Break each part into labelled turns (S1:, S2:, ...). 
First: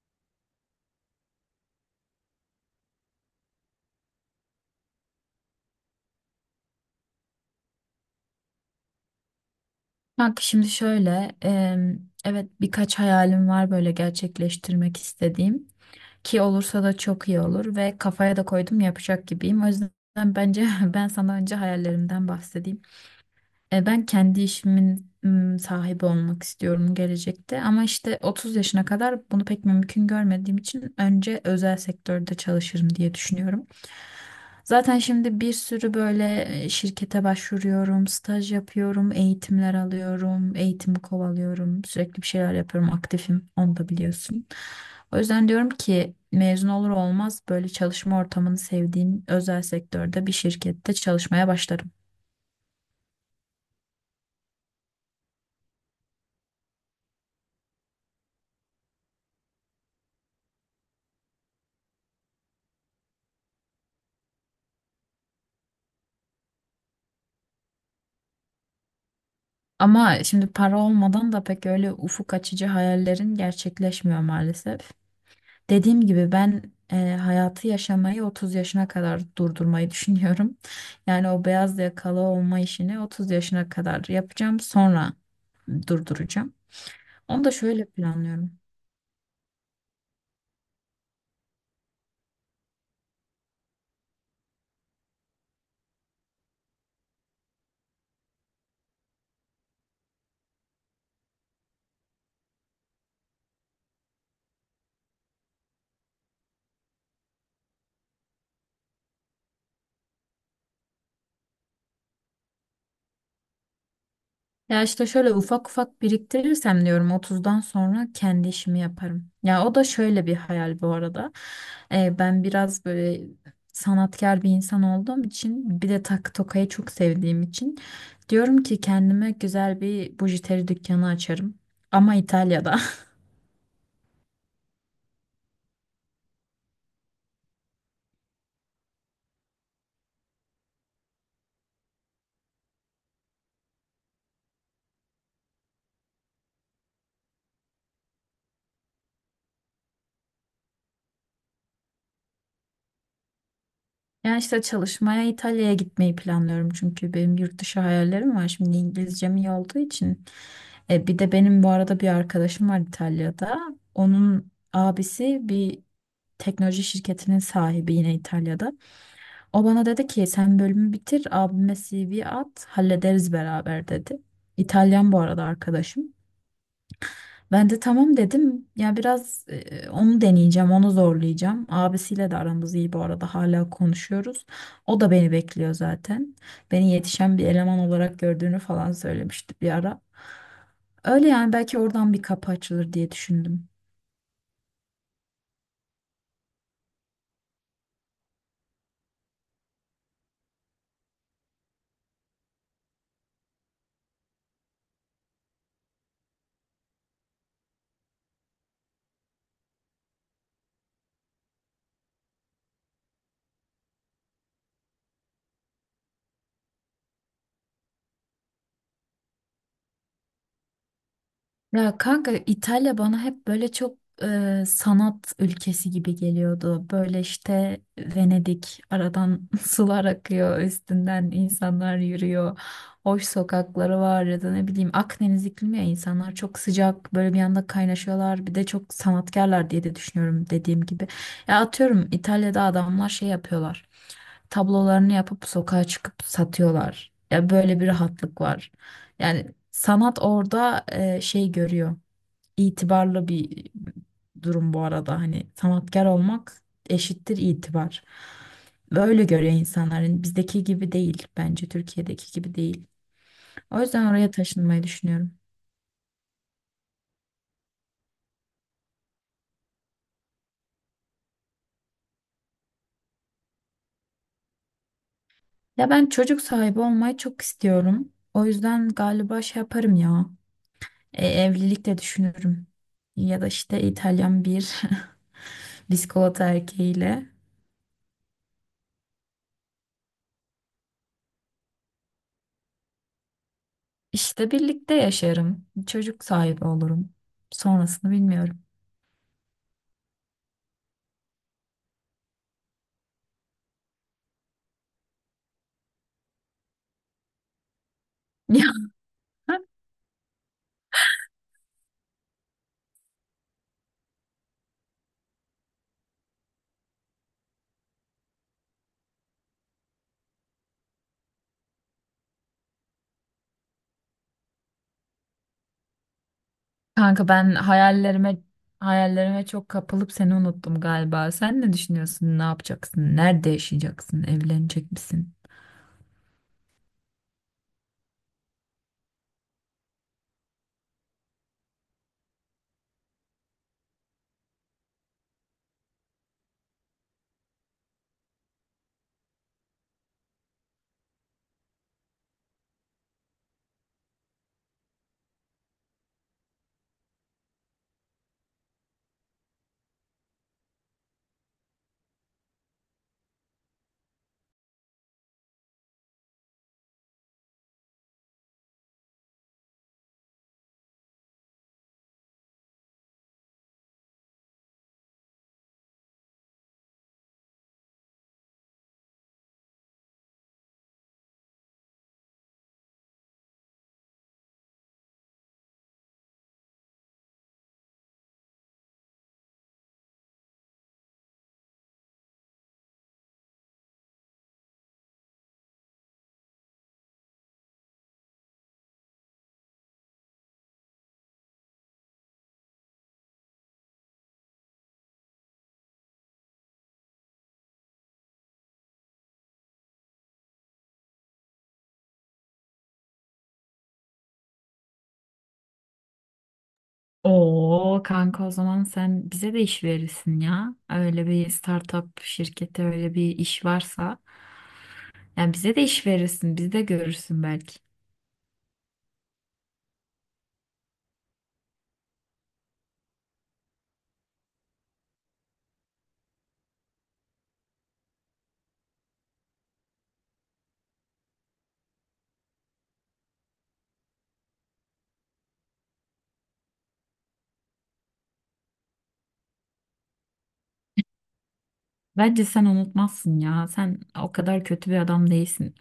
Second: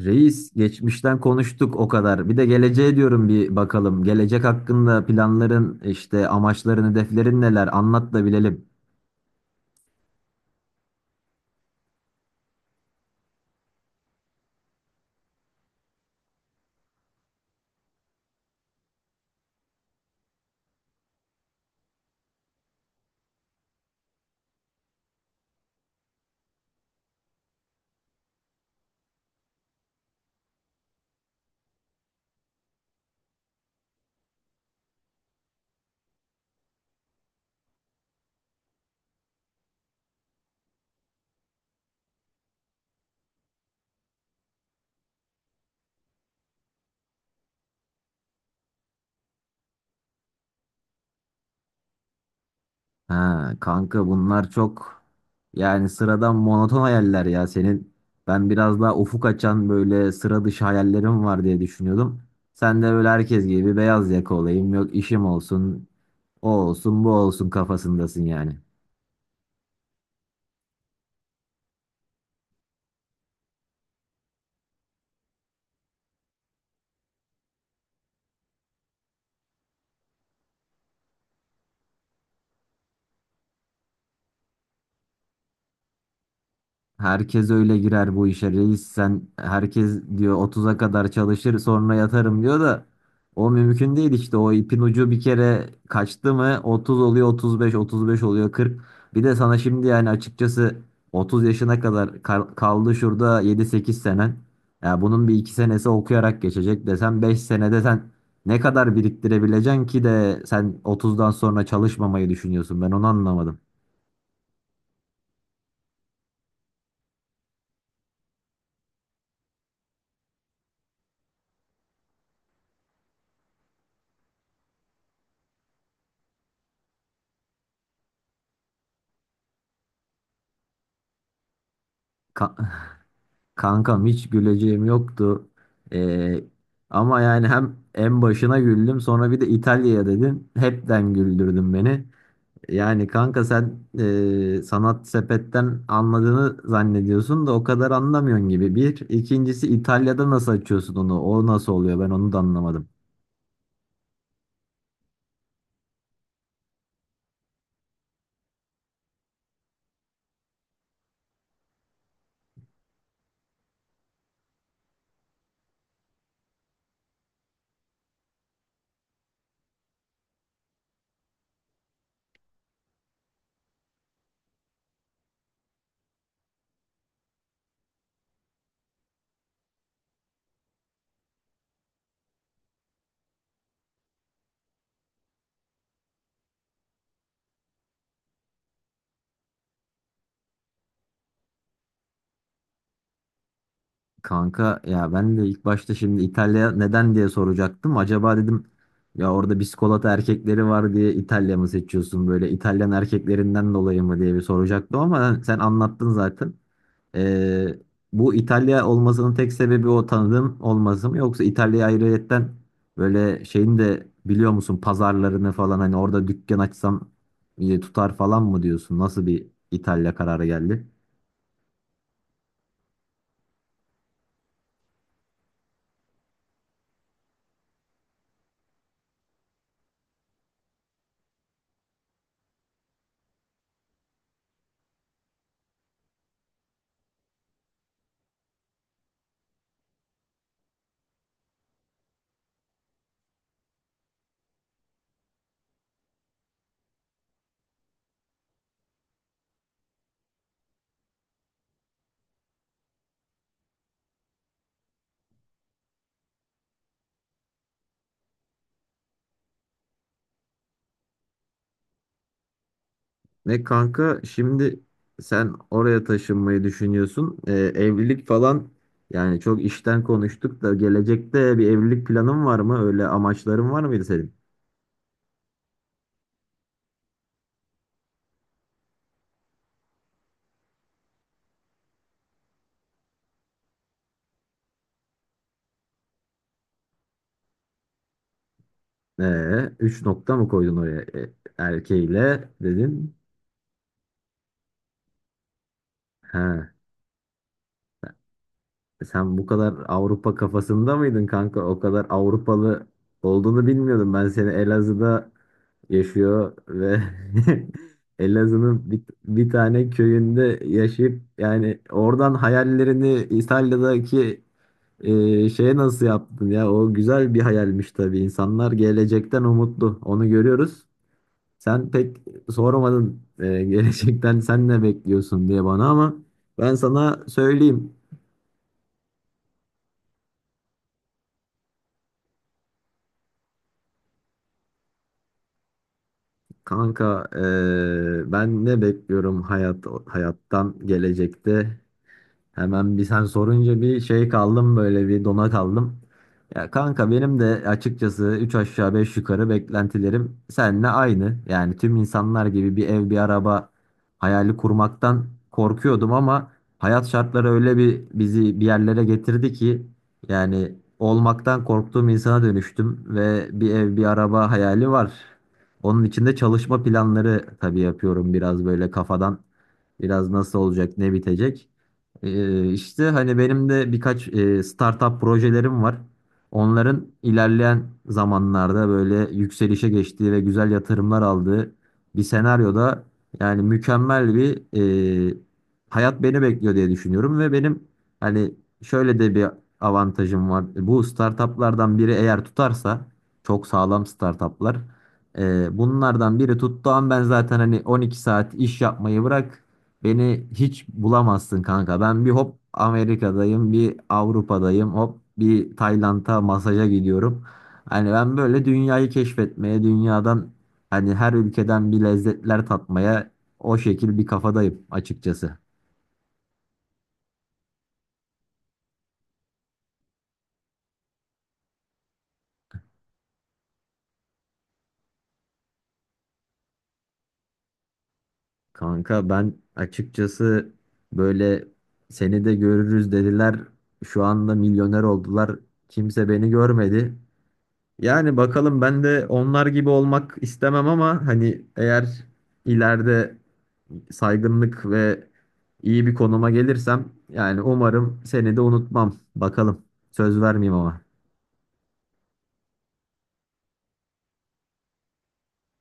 S1: Reis, geçmişten konuştuk o kadar. Bir de geleceğe diyorum bir bakalım. Gelecek hakkında planların, işte amaçların, hedeflerin neler? Anlat da bilelim.
S2: Kanka şimdi şöyle, evet birkaç hayalim var böyle gerçekleştirmek istediğim ki olursa da çok iyi olur ve kafaya da koydum yapacak gibiyim. O yüzden bence ben sana önce hayallerimden bahsedeyim. Ben kendi işimin sahibi olmak istiyorum gelecekte ama işte 30 yaşına kadar bunu pek mümkün görmediğim için önce özel sektörde çalışırım diye düşünüyorum. Zaten şimdi bir sürü böyle şirkete başvuruyorum, staj yapıyorum, eğitimler alıyorum, eğitimi kovalıyorum, sürekli bir şeyler yapıyorum, aktifim, onu da biliyorsun. O yüzden diyorum ki mezun olur olmaz böyle çalışma ortamını sevdiğim özel sektörde bir şirkette çalışmaya başlarım.
S1: Ha kanka, bunlar çok yani sıradan monoton hayaller ya senin. Ben biraz daha ufuk açan böyle sıra dışı hayallerim var diye düşünüyordum. Sen de böyle herkes gibi beyaz yaka olayım, yok işim olsun, o olsun, bu olsun kafasındasın yani.
S2: Ama şimdi para olmadan da pek öyle ufuk açıcı hayallerin gerçekleşmiyor maalesef. Dediğim gibi ben hayatı yaşamayı 30 yaşına kadar durdurmayı düşünüyorum. Yani o beyaz yakalı olma işini 30 yaşına kadar yapacağım, sonra durduracağım. Onu
S1: Herkes
S2: da
S1: öyle
S2: şöyle
S1: girer bu işe
S2: planlıyorum.
S1: reis, sen herkes diyor otuz'a kadar çalışır sonra yatarım diyor da o mümkün değil işte. O ipin ucu bir kere kaçtı mı otuz oluyor otuz beş, otuz beş oluyor 40. Bir de sana şimdi yani açıkçası 30 yaşına kadar kaldı şurada yedi sekiz senen. Ya bunun bir iki senesi okuyarak geçecek desem 5 senede sen ne kadar biriktirebileceksin ki de sen otuzdan sonra çalışmamayı düşünüyorsun, ben onu anlamadım.
S2: Ya işte şöyle ufak ufak biriktirirsem diyorum 30'dan sonra kendi işimi yaparım. Ya o da şöyle bir hayal bu arada. Ben biraz böyle sanatkar bir insan olduğum için bir de takı tokayı çok sevdiğim için diyorum ki kendime güzel bir bujiteri dükkanı açarım. Ama İtalya'da.
S1: Kankam hiç güleceğim yoktu. Ee, Ama yani hem en başına güldüm, sonra bir de İtalya'ya dedin. Hepten güldürdün beni. Yani kanka sen sanat sepetten anladığını zannediyorsun da o kadar anlamıyorsun gibi. Bir. İkincisi, İtalya'da nasıl açıyorsun onu? O nasıl oluyor? Ben onu da anlamadım.
S2: Ya işte çalışmaya İtalya'ya gitmeyi planlıyorum çünkü benim yurt dışı hayallerim var. Şimdi İngilizcem iyi olduğu için. Bir de benim bu arada bir arkadaşım var İtalya'da. Onun abisi bir teknoloji şirketinin sahibi, yine İtalya'da. O bana dedi ki sen bölümü bitir, abime CV at, hallederiz beraber dedi. İtalyan bu arada arkadaşım. Ben de tamam dedim. Ya biraz onu deneyeceğim, onu zorlayacağım. Abisiyle de aramız iyi bu arada, hala konuşuyoruz. O da beni bekliyor zaten. Beni yetişen bir eleman olarak gördüğünü falan söylemişti bir ara. Öyle yani, belki oradan bir kapı açılır diye düşündüm.
S1: Kanka ya, ben de ilk başta şimdi İtalya neden diye soracaktım. Acaba dedim ya orada biskolata erkekleri var diye İtalya mı seçiyorsun, böyle İtalyan erkeklerinden dolayı mı diye bir soracaktım ama sen anlattın zaten. Ee, Bu İtalya olmasının tek sebebi o tanıdığım olması mı, yoksa İtalya'ya ayrıyetten böyle şeyin de biliyor musun pazarlarını falan, hani orada dükkan açsam iyi tutar falan mı diyorsun? Nasıl bir İtalya kararı geldi?
S2: Ya kanka, İtalya bana hep böyle çok sanat ülkesi gibi geliyordu. Böyle işte Venedik, aradan sular akıyor, üstünden insanlar yürüyor. Hoş sokakları var ya da ne bileyim Akdeniz iklimi, ya insanlar çok sıcak, böyle bir anda kaynaşıyorlar. Bir de çok sanatkarlar diye de düşünüyorum, dediğim gibi. Ya atıyorum İtalya'da adamlar şey yapıyorlar. Tablolarını yapıp sokağa çıkıp satıyorlar. Ya böyle bir rahatlık var. Yani sanat orada şey görüyor. İtibarlı bir durum bu arada. Hani sanatkar olmak eşittir itibar. Böyle görüyor insanların. Bizdeki gibi değil, bence Türkiye'deki gibi değil.
S1: Ne
S2: O yüzden
S1: kanka
S2: oraya
S1: şimdi,
S2: taşınmayı düşünüyorum.
S1: sen oraya taşınmayı düşünüyorsun. Evlilik falan, yani çok işten konuştuk da gelecekte bir evlilik planın var mı? Öyle amaçların var mıydı senin?
S2: Ya ben çocuk sahibi olmayı çok istiyorum. O yüzden galiba şey yaparım ya. Evlilik de düşünürüm. Ya da işte İtalyan bir bisikolata erkeğiyle.
S1: Üç nokta mı koydun oraya? Erkeğiyle dedin.
S2: İşte birlikte yaşarım. Çocuk sahibi
S1: Ha,
S2: olurum. Sonrasını bilmiyorum.
S1: sen bu kadar Avrupa kafasında mıydın kanka? O kadar Avrupalı olduğunu bilmiyordum. Ben seni Elazığ'da yaşıyor ve
S2: Ya
S1: Elazığ'ın bir tane köyünde yaşayıp yani oradan hayallerini İtalya'daki şeye nasıl yaptın ya? O güzel bir hayalmiş tabii. İnsanlar gelecekten umutlu, onu görüyoruz. Sen pek sormadın gelecekten sen ne bekliyorsun diye bana, ama ben sana
S2: kanka, ben
S1: söyleyeyim.
S2: hayallerime çok kapılıp seni unuttum galiba. Sen ne düşünüyorsun? Ne yapacaksın? Nerede yaşayacaksın? Evlenecek misin?
S1: Kanka ben ne bekliyorum hayattan gelecekte? Hemen bir sen sorunca bir şey kaldım, böyle bir dona kaldım. Ya kanka benim de açıkçası 3 aşağı 5 yukarı beklentilerim seninle aynı. Yani tüm insanlar gibi bir ev bir araba hayali kurmaktan korkuyordum ama hayat şartları öyle bir bizi bir yerlere getirdi ki yani olmaktan korktuğum insana dönüştüm ve bir ev bir araba hayali var. Onun için de çalışma planları tabii yapıyorum, biraz böyle kafadan, biraz nasıl olacak ne bitecek. İşte hani benim de birkaç startup projelerim var. Onların ilerleyen zamanlarda böyle yükselişe geçtiği ve güzel yatırımlar aldığı bir senaryoda yani mükemmel bir e, hayat beni bekliyor diye düşünüyorum ve benim hani şöyle de bir avantajım var. Bu startuplardan biri eğer tutarsa, çok sağlam startuplar. Bunlardan biri tuttuğum ben zaten hani 12 saat iş yapmayı bırak, beni hiç bulamazsın kanka. Ben bir hop Amerika'dayım, bir Avrupa'dayım, hop bir Tayland'a masaja gidiyorum. Hani ben böyle dünyayı keşfetmeye, dünyadan hani her ülkeden bir lezzetler tatmaya, o şekil bir kafadayım açıkçası.
S2: Oo kanka, o zaman sen bize de iş verirsin ya. Öyle bir startup şirketi, öyle bir iş varsa. Yani bize de iş verirsin. Bizi de görürsün belki.
S1: Kanka ben açıkçası böyle seni de görürüz dediler. Şu anda milyoner oldular, kimse beni görmedi. Yani bakalım, ben de onlar gibi olmak istemem ama hani eğer ileride saygınlık ve iyi bir konuma gelirsem yani umarım seni de unutmam. Bakalım, söz vermeyeyim ama.
S2: Bence sen unutmazsın ya. Sen o kadar kötü bir adam değilsin.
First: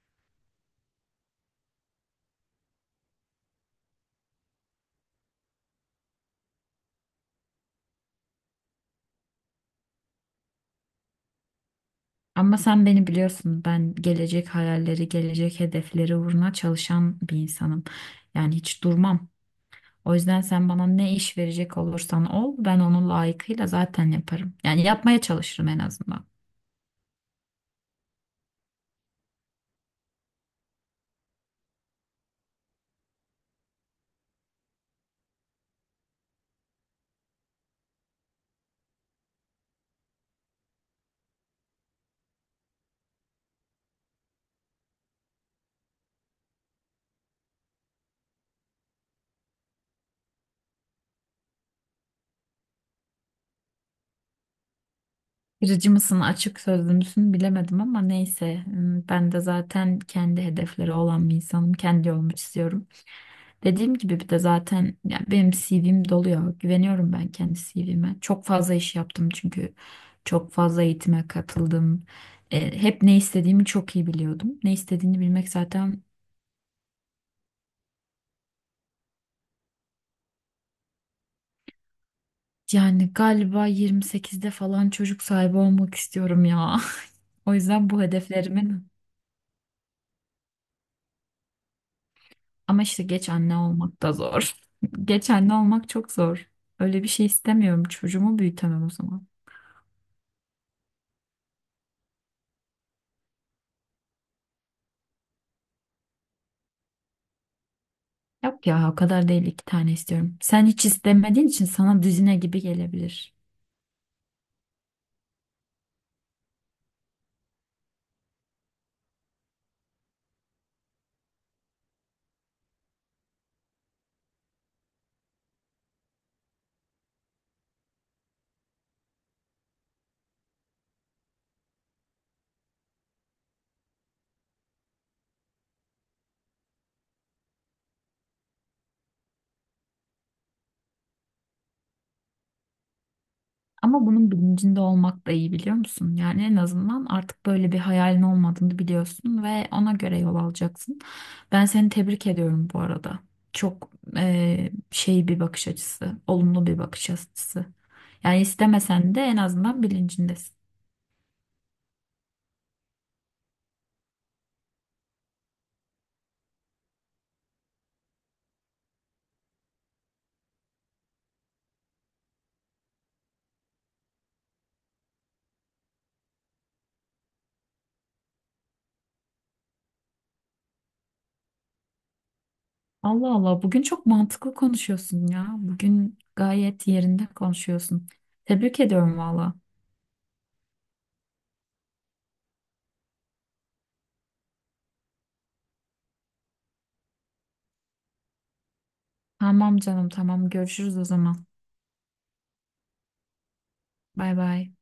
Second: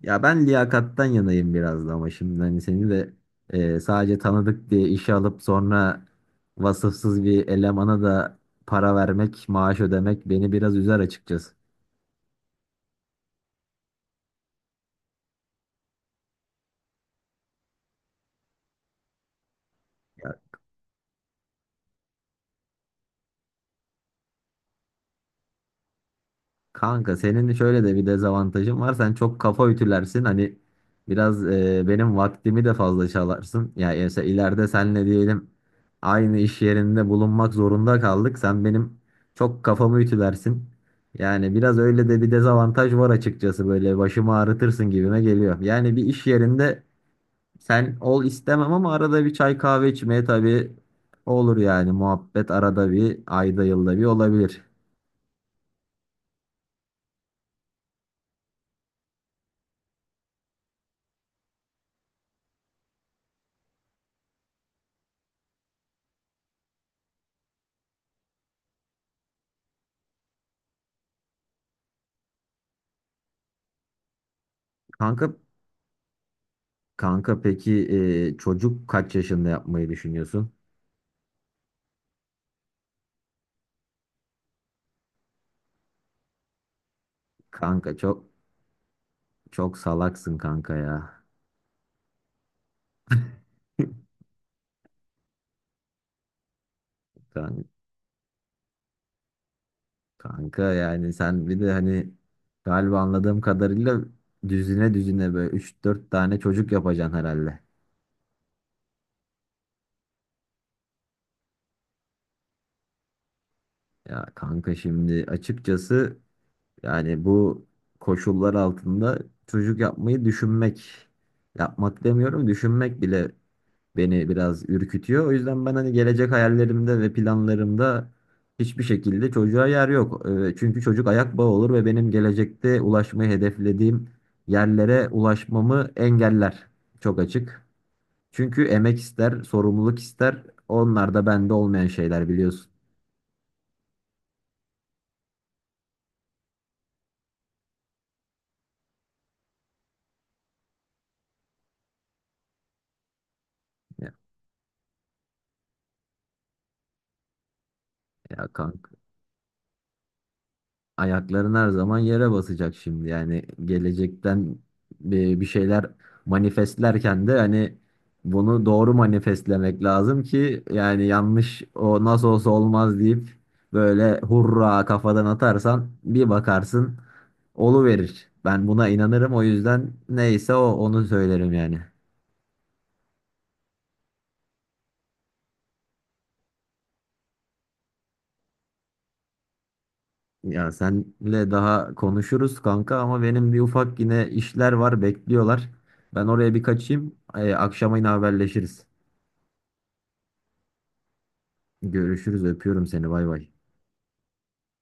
S1: Ya ben liyakattan yanayım biraz da, ama şimdi hani seni de sadece tanıdık diye işe alıp sonra vasıfsız bir elemana da para vermek, maaş ödemek beni biraz üzer açıkçası.
S2: Ama sen beni biliyorsun. Ben gelecek hayalleri, gelecek hedefleri uğruna çalışan bir insanım. Yani hiç durmam. O yüzden sen bana ne iş verecek olursan ol, ben onu layıkıyla zaten yaparım. Yani yapmaya çalışırım en azından.
S1: Kanka senin şöyle de bir dezavantajın var. Sen çok kafa ütülersin. Hani biraz benim vaktimi de fazla çalarsın. Ya yani mesela ileride senle diyelim aynı iş yerinde bulunmak zorunda kaldık, sen benim çok kafamı ütülersin. Yani biraz öyle de bir dezavantaj var açıkçası. Böyle başımı ağrıtırsın gibime geliyor. Yani bir iş yerinde sen ol istemem, ama arada bir çay kahve içmeye tabii olur yani. Muhabbet arada bir, ayda yılda bir olabilir.
S2: Kırıcı mısın, açık sözlü müsün bilemedim ama neyse. Hmm, ben de zaten kendi hedefleri olan bir insanım. Kendi yolumu çiziyorum. Dediğim gibi bir de zaten ya benim CV'm dolu ya. Güveniyorum ben kendi CV'me. Çok fazla iş yaptım çünkü çok fazla eğitime katıldım. Hep ne istediğimi çok iyi biliyordum. Ne istediğini
S1: Kanka
S2: bilmek zaten
S1: Kanka peki, çocuk kaç yaşında yapmayı düşünüyorsun?
S2: yani galiba 28'de falan çocuk sahibi olmak istiyorum ya. O yüzden
S1: Kanka
S2: bu
S1: çok
S2: hedeflerimin
S1: Çok salaksın kanka ya.
S2: ama işte geç anne olmak da zor. Geç anne olmak çok zor. Öyle bir şey
S1: Kan-
S2: istemiyorum. Çocuğumu büyütemem o zaman.
S1: Kanka yani sen bir de hani galiba anladığım kadarıyla düzine düzine böyle üç dört tane çocuk yapacaksın herhalde.
S2: Yok ya o kadar değil, iki tane istiyorum. Sen hiç istemediğin için sana düzine gibi gelebilir.
S1: Ya kanka şimdi açıkçası yani bu koşullar altında çocuk yapmayı düşünmek, yapmak demiyorum düşünmek bile beni biraz ürkütüyor. O yüzden ben hani gelecek hayallerimde ve planlarımda hiçbir şekilde çocuğa yer yok. Çünkü çocuk ayak bağı olur ve benim gelecekte ulaşmayı hedeflediğim yerlere ulaşmamı engeller. Çok açık. Çünkü emek ister, sorumluluk ister. Onlar da bende olmayan şeyler, biliyorsun.
S2: Ama bunun bilincinde olmak da iyi, biliyor musun? Yani en azından artık böyle bir hayalin olmadığını biliyorsun ve ona göre yol alacaksın. Ben seni tebrik ediyorum bu arada. Çok
S1: Ya,
S2: şey bir bakış açısı, olumlu bir bakış açısı. Yani
S1: ya kanka.
S2: istemesen de en azından bilincindesin.
S1: Ayakların her zaman yere basacak şimdi. Yani gelecekten bir şeyler manifestlerken de hani bunu doğru manifestlemek lazım ki, yani yanlış o nasıl olsa olmaz deyip böyle hurra kafadan atarsan bir bakarsın verir. Ben buna inanırım, o yüzden neyse o, onu söylerim yani.
S2: Allah Allah, bugün çok mantıklı konuşuyorsun ya. Bugün gayet yerinde konuşuyorsun. Tebrik ediyorum valla.
S1: Ya senle daha konuşuruz kanka, ama benim bir ufak yine işler var bekliyorlar. Ben oraya bir kaçayım. Akşama yine haberleşiriz.
S2: Tamam canım, tamam, görüşürüz o zaman.
S1: Görüşürüz. Öpüyorum seni. Bay bay.
S2: Bay bay.